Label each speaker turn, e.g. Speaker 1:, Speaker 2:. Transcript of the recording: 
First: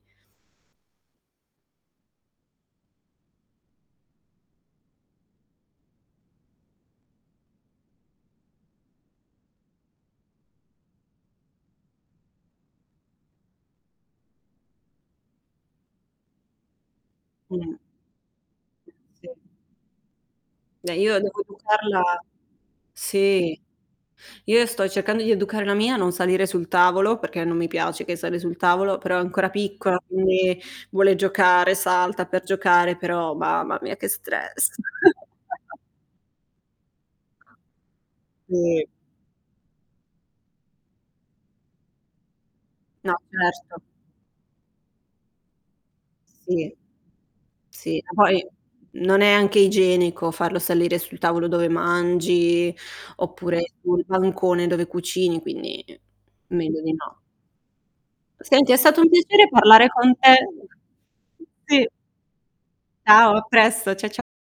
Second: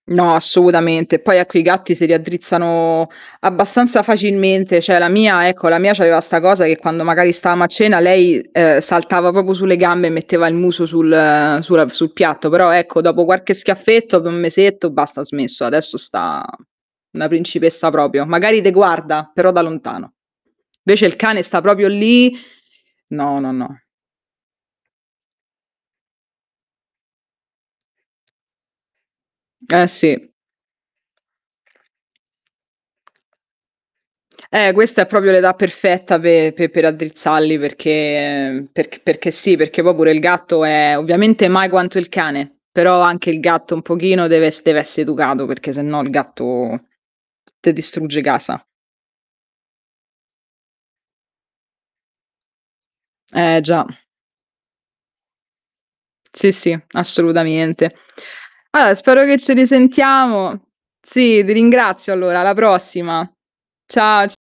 Speaker 1: No, assolutamente. Poi a quei gatti si raddrizzano abbastanza facilmente, cioè, la mia ecco, la mia c'aveva sta cosa, che quando magari stavamo a cena lei, ehm, saltava proprio sulle gambe e metteva il muso sul sulla sul piatto. Però, ecco, dopo qualche schiaffetto, dopo un mesetto, basta, ha smesso. Adesso sta una
Speaker 2: [unintelligible]
Speaker 1: principessa proprio. Magari te
Speaker 2: Si.
Speaker 1: guarda, però da lontano.
Speaker 2: Beh,
Speaker 1: Invece il
Speaker 2: io devo
Speaker 1: cane sta proprio
Speaker 2: educarla
Speaker 1: lì no, no,
Speaker 2: sì,
Speaker 1: no.
Speaker 2: io sto cercando di educare la mia a non salire sul tavolo, perché non mi piace che sali sul tavolo, però è ancora
Speaker 1: Eh,
Speaker 2: piccola
Speaker 1: sì.
Speaker 2: quindi vuole giocare, salta per giocare. Però, mamma mia, che stress.
Speaker 1: Eh, questa è proprio l'età perfetta pe pe per raddrizzarli perché
Speaker 2: Sì.
Speaker 1: perché perché sì, perché poi pure il gatto è ovviamente mai quanto il cane, però
Speaker 2: No,
Speaker 1: anche il gatto
Speaker 2: certo.
Speaker 1: un pochino deve es deve esse educato, perché sennò il
Speaker 2: Sì,
Speaker 1: gatto te
Speaker 2: sì.
Speaker 1: distrugge
Speaker 2: Poi
Speaker 1: casa.
Speaker 2: non è anche igienico farlo salire sul tavolo dove mangi,
Speaker 1: Eh,
Speaker 2: oppure
Speaker 1: già.
Speaker 2: sul bancone dove cucini. Quindi
Speaker 1: Sì, sì,
Speaker 2: meglio di no.
Speaker 1: assolutamente.
Speaker 2: Senti è
Speaker 1: Allora,
Speaker 2: stato un
Speaker 1: spero che
Speaker 2: piacere
Speaker 1: ci
Speaker 2: parlare con te.
Speaker 1: risentiamo. Sì, ti
Speaker 2: Sì.
Speaker 1: ringrazio allora, alla prossima.
Speaker 2: Ciao a presto. Cia cia
Speaker 1: Ciao, c